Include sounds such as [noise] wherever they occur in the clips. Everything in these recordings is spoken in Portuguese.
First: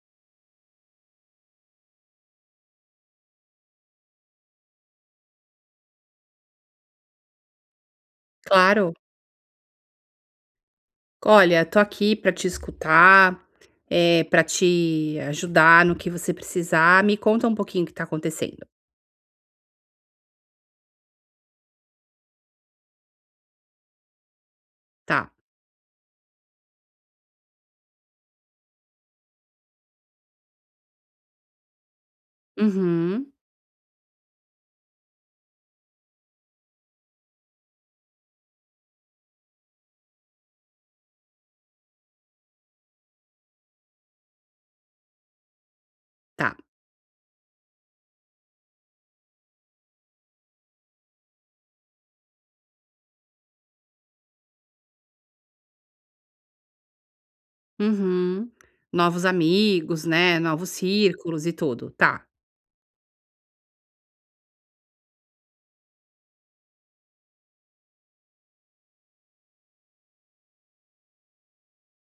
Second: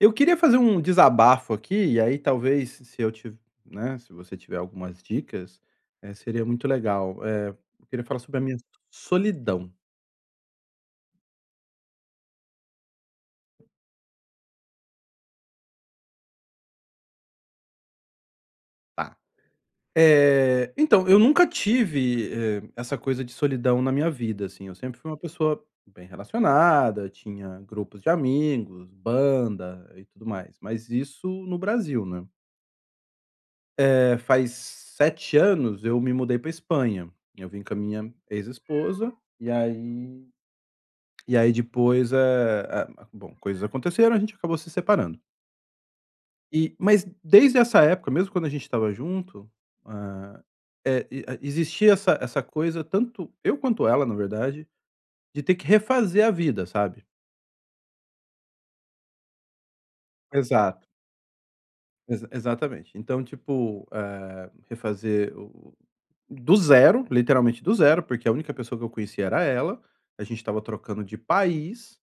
Eu queria fazer um desabafo aqui, e aí talvez se eu tiver, né, se você tiver algumas dicas, seria muito legal. Eu queria falar sobre a minha Claro. solidão, Olha, tô aqui pra te escutar, é para te ajudar no que você precisar. Me conta um pouquinho o que tá acontecendo. tá? Então, eu nunca tive, essa coisa de solidão na minha vida, assim, eu sempre fui uma Tá. pessoa bem relacionada, tinha grupos de amigos, banda e tudo mais, mas isso no Brasil, né? Uhum. Faz 7 anos eu me mudei para Espanha. Eu vim com a minha ex-esposa, e aí. Depois, eh, a bom, coisas aconteceram, a gente acabou se separando. Tá. E mas desde essa época, mesmo quando a gente estava junto, hã, eh, e a existia essa coisa, tanto eu quanto ela, na verdade, de ter que refazer a vida, sabe. Uhum. Novos amigos, né, novos Exato, círculos e tudo. Tá. exatamente. Então, tipo, refazer o do zero, literalmente do zero, porque a única pessoa que eu conhecia era ela, a gente estava trocando de país.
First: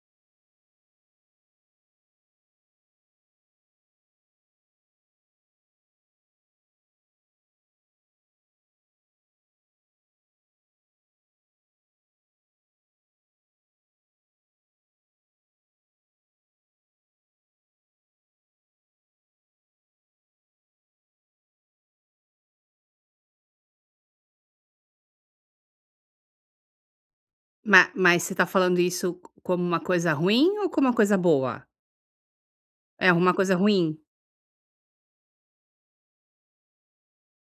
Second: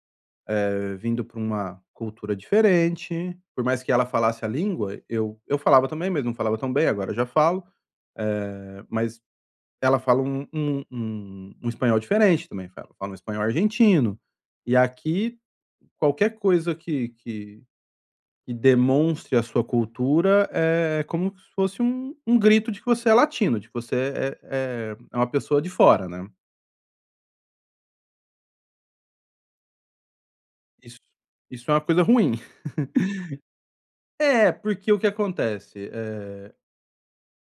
Vindo pra uma cultura diferente, por mais que ela falasse a língua, eu falava também, mas não falava tão bem, agora eu já falo, eh, mas ela fala um espanhol diferente também, fala um espanhol argentino. E aqui, qualquer coisa que demonstre a sua cultura é como se fosse um grito de que você é latino, de que você é é uma pessoa de fora, né. Ma mas você tá falando isso como uma coisa ruim ou como uma Isso coisa boa? isso é uma coisa ruim. [laughs] É uma coisa ruim? É, porque o que acontece.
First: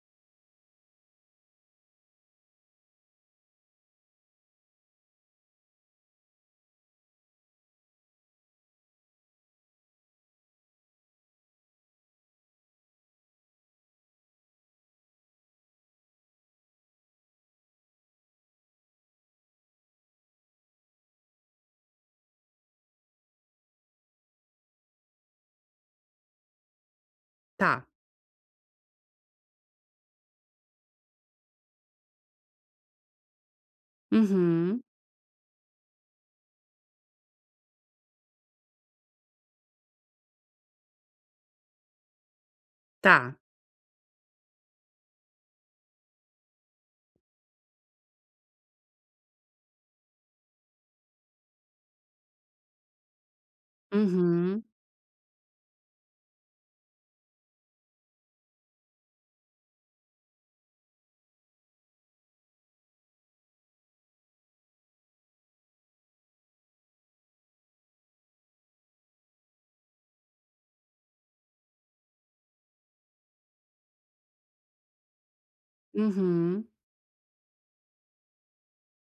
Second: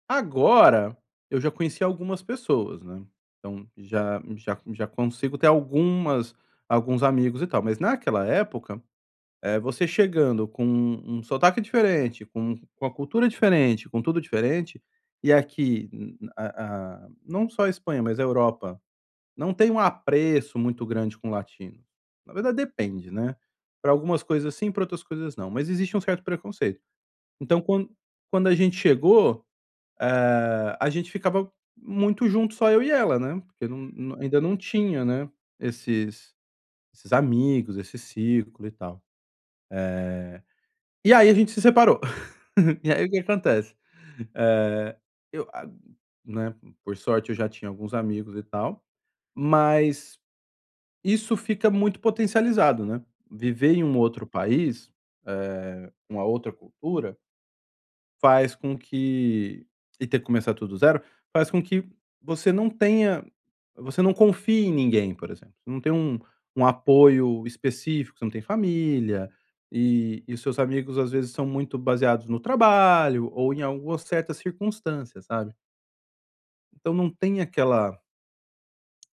Agora, eu já conheci algumas pessoas, né, então já consigo ter algumas alguns amigos e tal, mas naquela época, você chegando com um sotaque diferente, com a cultura diferente, com tudo diferente, e aqui n a não só a Espanha, mas a Europa, não tem um apreço muito grande com latinos. Na verdade depende, né, para algumas coisas sim, para outras coisas não, mas existe um certo preconceito. Então Tá. quando a gente chegou, a gente ficava muito junto, só eu e ela, né, porque ainda não Uhum. tinha, né, esses esses amigos, esse círculo e tal. E aí a gente se separou. [laughs] E aí o Tá. que acontece? Eh, eu a né, por sorte eu já tinha alguns amigos e tal, mas isso fica muito potencializado, né. Viver em um outro Uhum. país, uma outra cultura. Faz com que E ter que começar tudo do zero, faz com que você não tenha você não confie em ninguém, por exemplo. Você não tem um apoio específico, você não tem família, e os seus amigos, às vezes, são muito baseados no trabalho ou em alguma certa circunstância, sabe. Uhum. Então não tem aquela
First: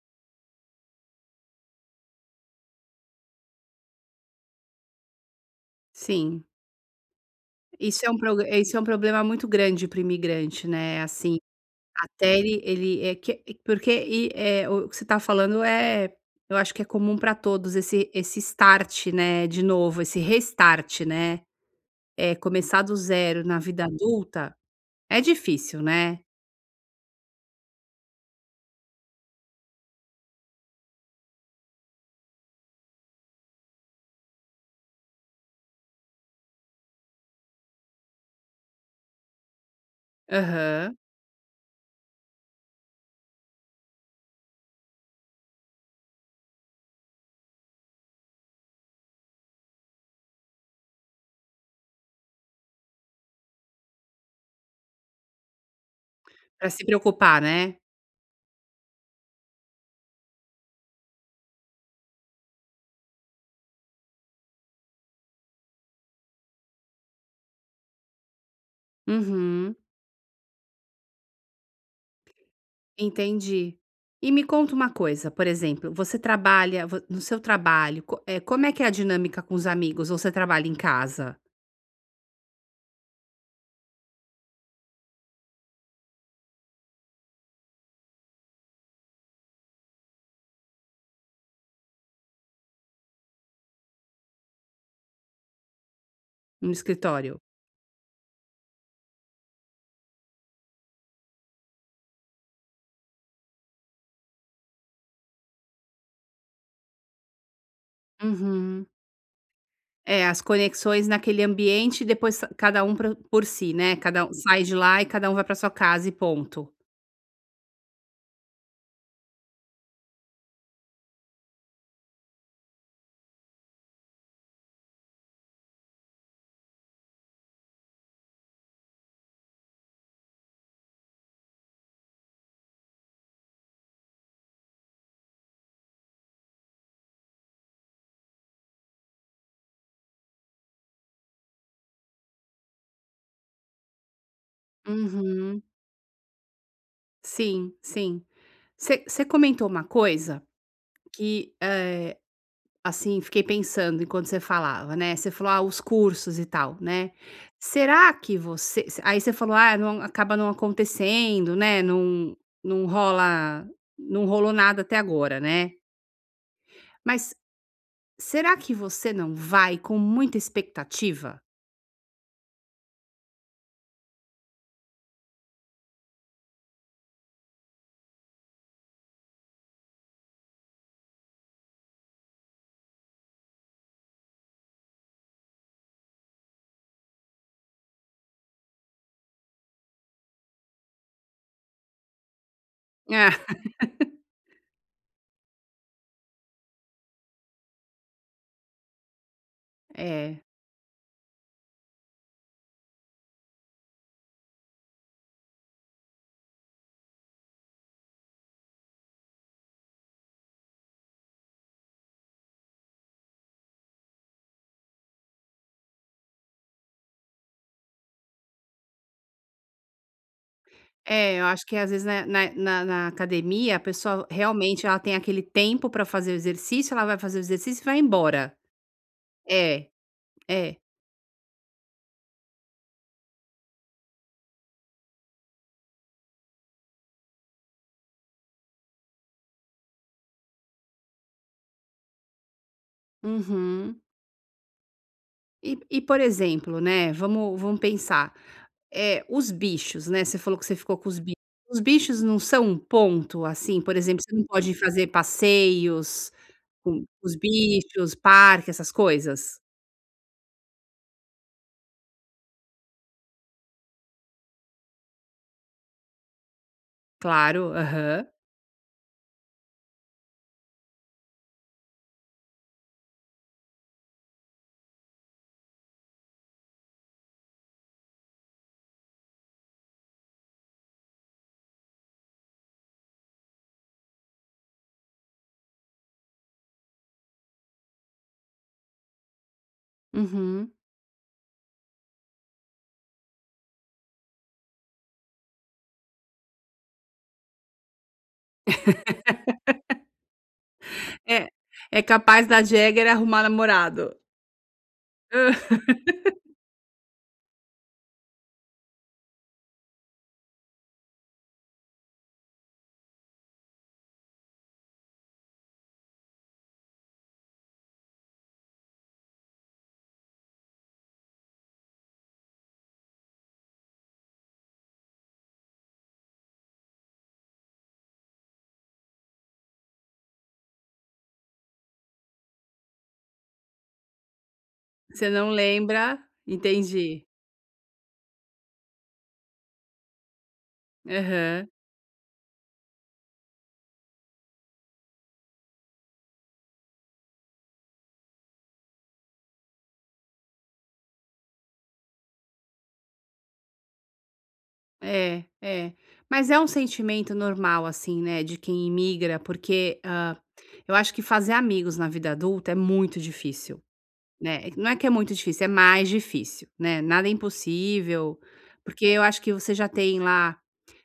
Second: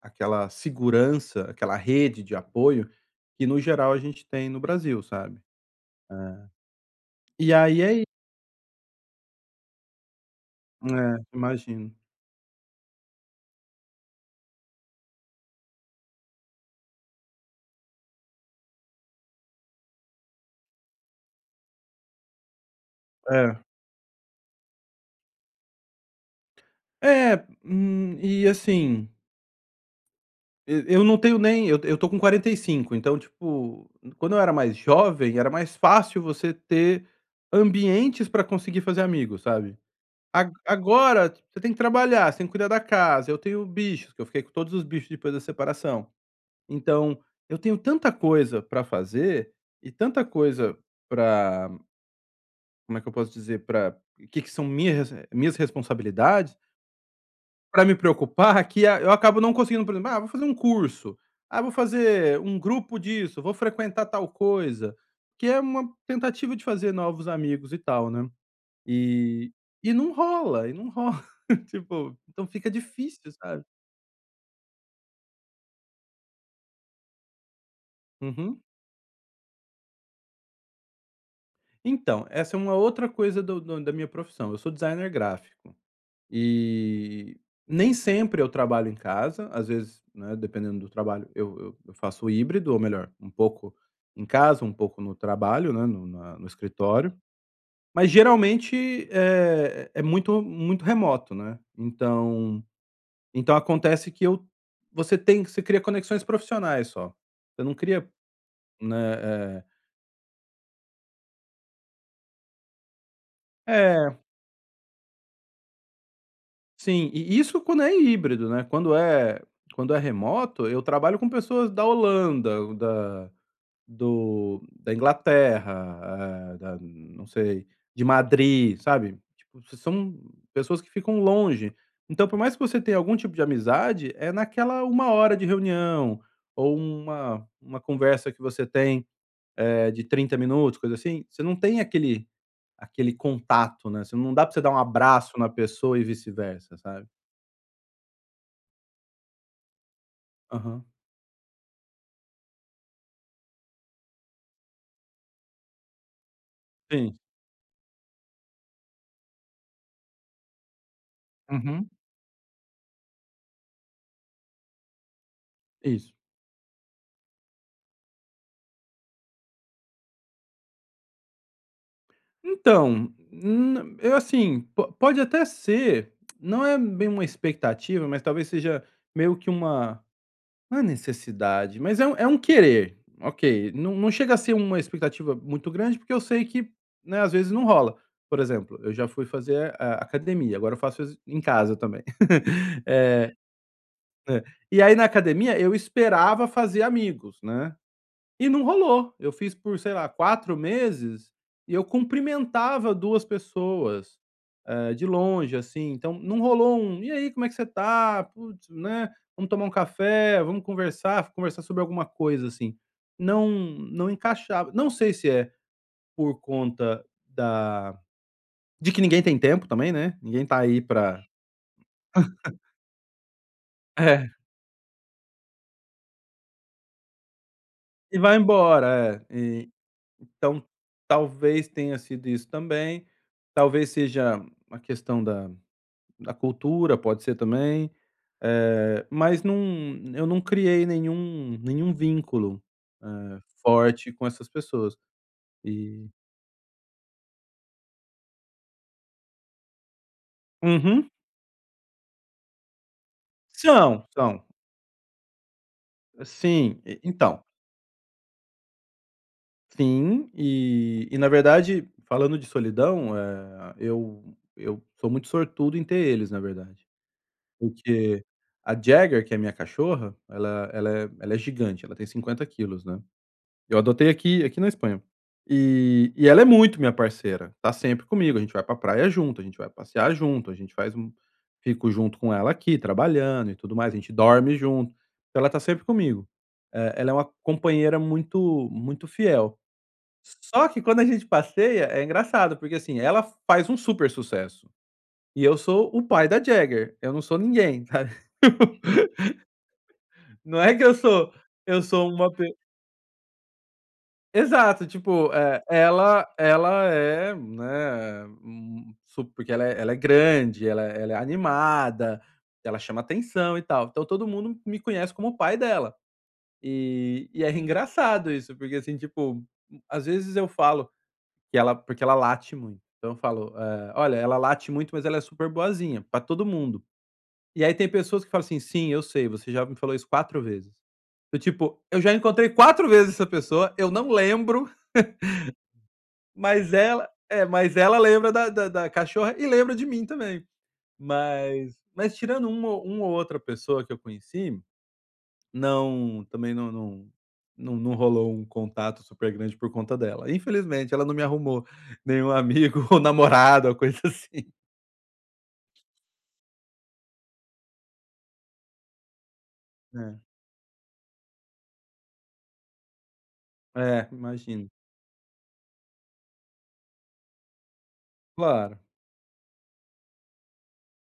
aquela segurança, aquela rede de apoio que, no geral, a gente tem no Brasil, sabe. Sim. É. E aí é i Isso é um problema muito grande para imigrante, né, é, assim. imagino. Até ele é que é, porque o que você está falando é, eu acho que é comum para todos esse start, né, de novo, esse restart, né, é começar do zero na É. vida adulta é difícil, né. É, e assim, e eu não tenho nem eu eu tô com 45, então, tipo, quando eu era mais jovem, era mais fácil você ter ambientes pra conseguir fazer amigos, sabe. A Aham. agora você tem que trabalhar, você tem que cuidar da casa, eu tenho bichos, que eu fiquei com todos os bichos depois da separação. Então, eu tenho tanta coisa pra fazer e tanta coisa pra, como é que eu posso dizer, pra que que são minhas responsabilidades, Pra se preocupar, né. pra me preocupar, é que a eu acabo não conseguindo. Por exemplo: "Ah, vou fazer um curso", "ah, vou fazer um grupo disso", "vou frequentar tal coisa", que é uma tentativa de fazer novos amigos e tal, né. E Uhum, e não rola, e não rola, [laughs] tipo, então fica difícil, sabe. entendi. E me conta uma coisa, por exemplo, você trabalha vo no seu trabalho, Uhum. como é que é a dinâmica com os amigos, ou você trabalha em casa, Então, essa é uma outra coisa do do da minha profissão: eu sou designer gráfico. E nem sempre eu trabalho em casa, às vezes, né, dependendo do trabalho, eu faço híbrido, ou melhor, um pouco em casa, um pouco no trabalho, né, no no escritório, escritório? mas geralmente, é muito muito remoto, né. Então acontece que eu você tem você cria conexões profissionais só, você não cria, Uhum. né, eh É, as conexões naquele ambiente depois sa cada um pra por si, né, é, cada um sai de lá e cada um vai para sua casa e ponto. sim, e isso quando é híbrido, né, quando é, quando é remoto, eu trabalho com pessoas da Holanda, da Inglaterra, eh, da não sei, de Madrid, sabe. Tipo, se são pessoas que ficam longe. Então, por mais que você tenha algum tipo de amizade, é naquela uma hora de reunião, ou uma conversa que você tem, de 30 minutos, coisa assim, você não tem aquele contato, né, você não dá pra você dar um abraço na Uhum. pessoa e vice-versa, sabe. Sim, sim. Você comentou uma coisa Aham. que, assim, fiquei pensando enquanto você falava, né, você falou: "Ah, os cursos e tal", né. Sim. Será que você aí você falou: "Ah, não acaba não acontecendo, né, Uhum. não não rola não rolou nada até agora", né. Isso. Mas será que você não vai com muita expectativa? Então, eu assim, po pode até ser, não é bem uma expectativa, mas talvez seja meio que uma, não é necessidade, mas é um querer, ok. Não chega a ser uma expectativa muito grande, porque eu sei que, né, às vezes não rola. Por exemplo, eu já fui fazer a academia, agora eu faço exer em casa também. [laughs] Eh, Ah, é. né, E aí na academia eu esperava fazer amigos, né, e não rolou. Eu fiz por, sei lá, é. 4 meses e eu cumprimentava 2 pessoas, de longe, assim. Então não rolou um: "E aí, como é que você tá? Putz, né, vamos tomar um café, vamos conversar, conversar sobre alguma coisa", assim. Não encaixava. Não sei se é por conta da de que ninguém tem tempo também, né, ninguém tá aí pra. É, eu acho que às vezes na academia a [laughs] pessoa É, realmente ela tem aquele tempo pra fazer o exercício, ela vai fazer o exercício e vai e vai embora. embora, é. E É, então é. talvez tenha sido isso também. Talvez seja a questão da cultura, pode ser também, mas eu não criei nenhum vínculo, Uhum. forte com essas pessoas E e por exemplo, né, vamos pensar, é, os bichos, né, você falou que você ficou com Uhum. os bichos. Os bichos não são um ponto, assim, por São, exemplo, você não são. pode fazer passeios Sim, e com os então, bichos, parque, essas coisas? sim, e na verdade, falando de solidão, eu sou muito sortudo em ter eles, na verdade, Claro, porque aham. a Jagger, que é a minha cachorra, ela é gigante, ela tem 50 quilos, né. Eu adotei aqui aqui na Espanha. E ela é muito minha parceira, tá sempre comigo, a gente vai pra praia junto, a gente vai passear junto, a gente faz um, fico junto com ela aqui, trabalhando e tudo mais, a gente dorme junto, então ela tá sempre comigo. Ela é uma companheira muito muito fiel. Só Uhum. que quando a gente passeia, é engraçado, porque, assim, ela faz um super sucesso, e eu sou o pai da Jagger, eu não sou ninguém, sabe. [laughs] Não é que eu sou É, eu é sou uma. capaz da Jäger arrumar namorado. Exato, tipo, [laughs] ela é, né, um su porque ela é grande, ela é animada, ela chama atenção e tal, então todo mundo me conhece como o pai dela. E é engraçado isso, porque, assim, tipo, às vezes eu falo que ela porque ela late muito, então eu falo, "Olha, ela late muito, mas ela é super boazinha pra todo mundo". E aí tem pessoas que falam assim: "Sim, eu sei, você já me falou isso 4 vezes". Eu, tipo, eu já encontrei 4 vezes essa pessoa, eu não lembro. Você não lembra, Mas ela entendi. é, mas ela lembra da cachorra e lembra de mim também. Aham. Mas tirando uma ou outra pessoa que eu conheci, não também não rolou um contato super grande por conta dela. Infelizmente, ela não me arrumou nenhum amigo, [laughs] ou namorado ou coisa assim. É, é. Mas é um sentimento normal, assim, né, de quem imigra, porque, É. Eu acho que fazer amigos na vida adulta é muito difícil, É, né. imagino. Não é que é muito difícil, é mais difícil, né, nada é impossível, Claro. porque eu acho que você já tem lá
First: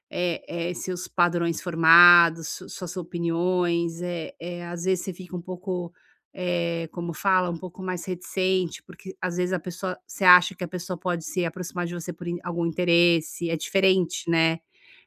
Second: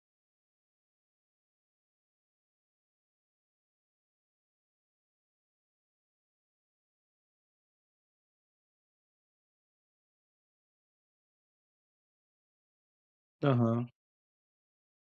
é é seus padrões formados, su suas opiniões, é é às vezes você fica um pouco, é como fala, um pouco mais reticente, porque às vezes a pessoa, você acha que a pessoa pode se aproximar de você por in algum interesse, é Aham. diferente, né,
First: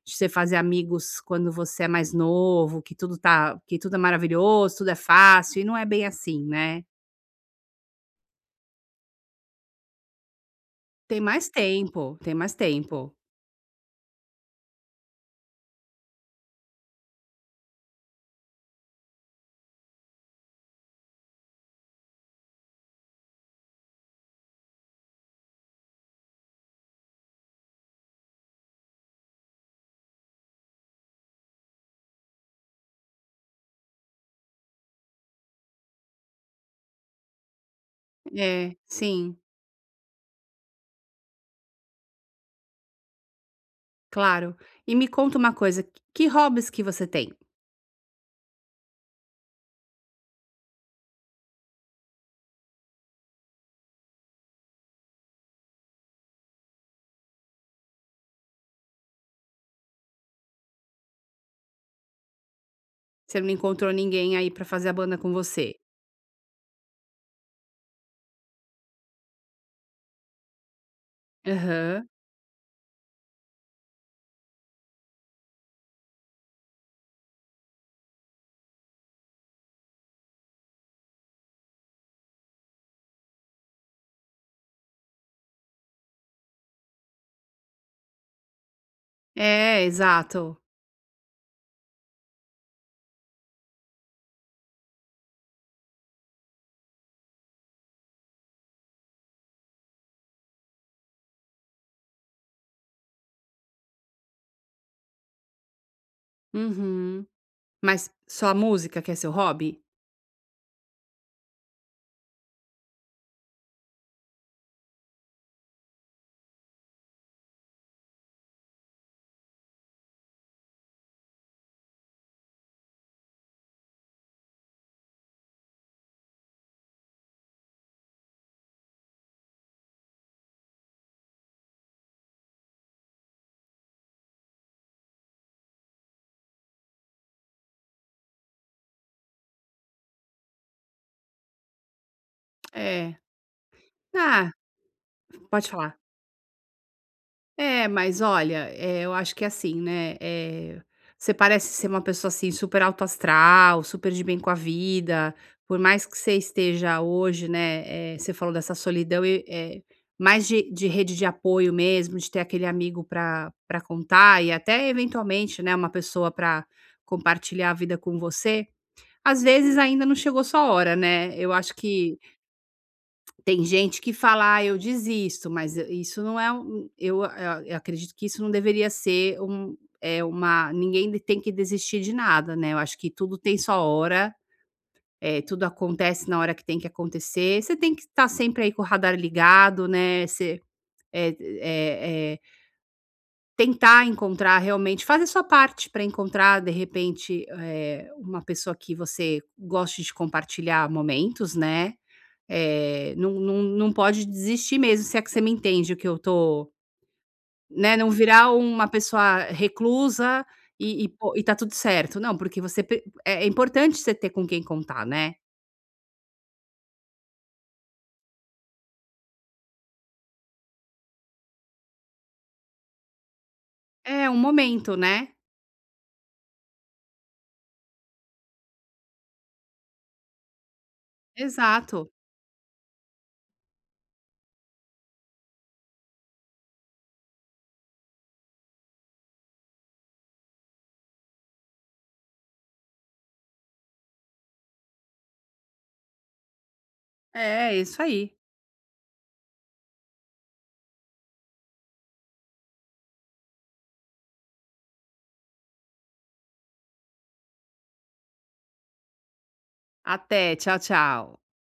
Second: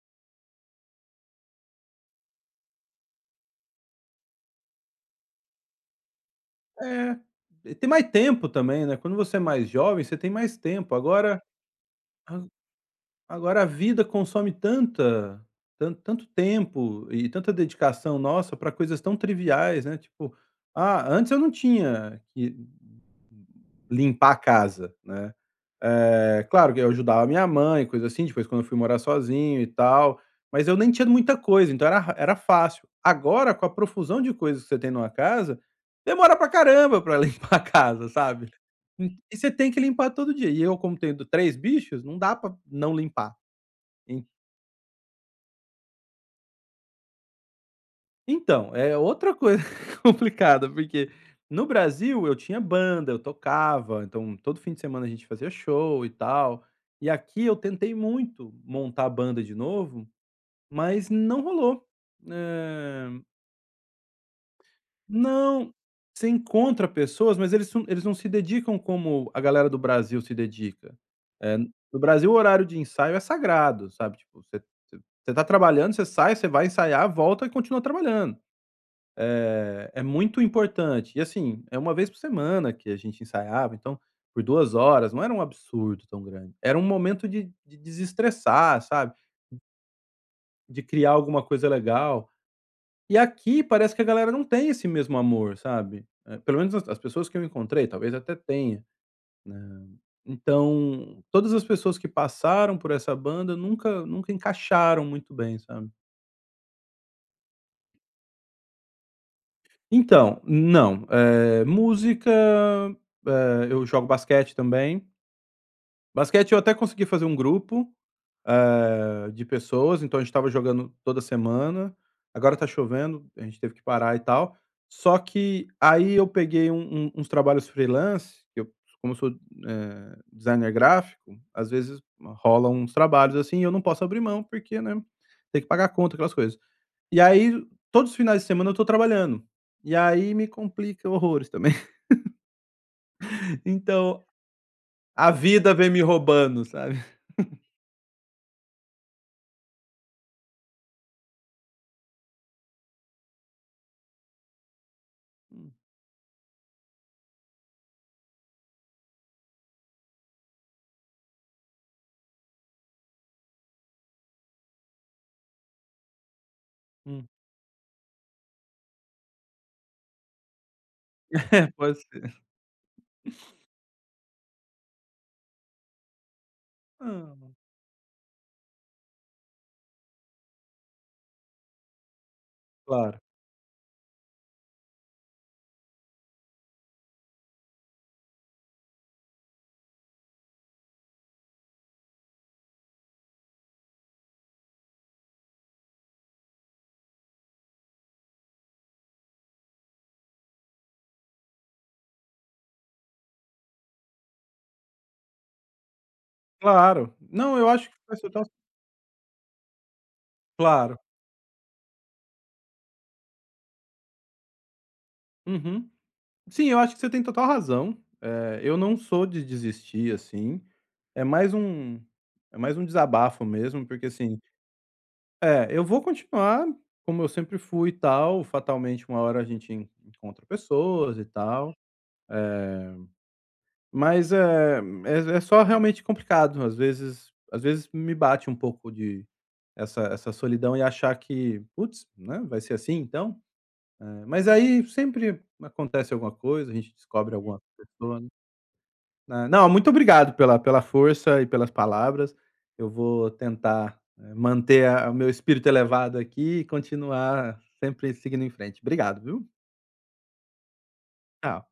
de você fazer amigos quando você é mais novo, que tudo tá que tudo é maravilhoso, tudo é fácil, e não é bem assim, né. É, e tem mais tempo também, né, quando você é mais jovem, você tem mais tempo. Tem Agora. mais tempo, tem mais tempo. A vida consome tanta tan tanto tempo e tanta dedicação nossa para coisas tão triviais, né, tipo, ah, antes eu não tinha que limpar a casa, né. Claro que eu ajudava a minha mãe, coisa assim, depois quando eu fui morar sozinho e tal, mas eu nem tinha muita coisa, então era fácil. Agora, com a profusão de coisas que você tem numa casa, demora pra caramba pra [laughs] limpar a casa, sabe. É, sim, E você tem que limpar todo dia. E eu, como tenho 3 bichos, não dá pra não limpar. En claro. E me conta uma coisa, que hobbies que você tem? então, é outra coisa [laughs] complicada, porque no Brasil eu tinha banda, eu tocava, então todo fim de semana a gente fazia show e tal. E aqui eu tentei muito montar a banda de novo, mas não rolou. Eh, Você não encontrou ninguém aí pra fazer a banda com não, você. você encontra pessoas, mas eles não se dedicam como a galera do Brasil se dedica. No Aham. Brasil o horário de ensaio é sagrado, sabe, tipo, você você tá trabalhando, você sai, você vai ensaiar, volta e continua trabalhando. É muito importante. E assim, é uma vez por semana que a gente ensaiava, então, por 2 horas, não era um absurdo tão grande. Era um momento de desestressar, sabe? É, exato. De criar alguma coisa legal. E aqui parece que a galera não tem esse mesmo amor, sabe? É, pelo menos as pessoas que eu encontrei, talvez até tenha, né? Então, todas as pessoas que passaram por essa banda nunca, nunca encaixaram muito bem, sabe? Uhum. Mas só a música que é seu hobby? Então, não. É, música. É, eu jogo basquete também. Basquete eu até consegui fazer um grupo, de pessoas, então a gente estava jogando toda semana. Agora tá chovendo, a gente teve que parar e tal. Só que aí eu peguei uns trabalhos freelance, que eu, como eu sou, designer gráfico, às vezes rolam uns trabalhos, assim, e eu não posso abrir mão porque, né, tem que pagar a conta, aquelas coisas. E aí todos os finais de semana eu tô trabalhando, e aí me complica horrores também. É. [laughs] Então, Ah, a pode vida vem falar. me roubando, sabe. É, mas olha, eu acho que é assim, né, você parece ser uma pessoa, assim, super alto astral, super de bem com a vida, Hum, por mais que você esteja hoje, né, você falou dessa solidão e, mais de rede de apoio mesmo, de ter aquele amigo para para contar, e até eventualmente, né, uma pessoa para hum. compartilhar a vida com você, às vezes ainda não chegou sua hora, né. Eu [laughs] É, acho pode que tem gente que fala: "Ah, eu desisto", mas isso não é um, ah, eu acredito que isso não deveria ser um, é uma, ninguém tem que desistir de nada, né, eu acho que claro, tudo tem sua hora, tudo acontece na hora que tem que acontecer, você tem que estar sempre aí com o radar ligado, né, você, eh eh tentar encontrar, realmente fazer sua parte para encontrar, de repente, uma pessoa que você goste de compartilhar momentos, né. Não pode desistir mesmo, se é que você me entende o que eu tô, claro. Não, eu acho né, que não faz total. virar uma pessoa reclusa Claro. e tá tudo certo. Não, porque você pre é é importante você ter com quem contar, né. Uhum. Sim, eu acho que você tem total razão. Eu não sou de desistir, assim, é mais um é mais um desabafo mesmo, porque É, um assim momento, né. é, eu vou continuar como eu sempre fui e tal, fatalmente uma hora a gente en encontra pessoas e tal, Exato. eh, mas é só realmente complicado, às vezes me bate um pouco de essa solidão e achar que: "Putz, né, vai ser assim então?" É, mas aí sempre acontece alguma coisa, a gente descobre, Uhum, alguma É, isso pessoa, né. aí. Ah, não, muito obrigado pela força e pelas palavras. Eu vou tentar, manter a o meu espírito elevado aqui e continuar sempre seguindo em frente. Obrigado, viu. Até, tchau, tchau. Tchau.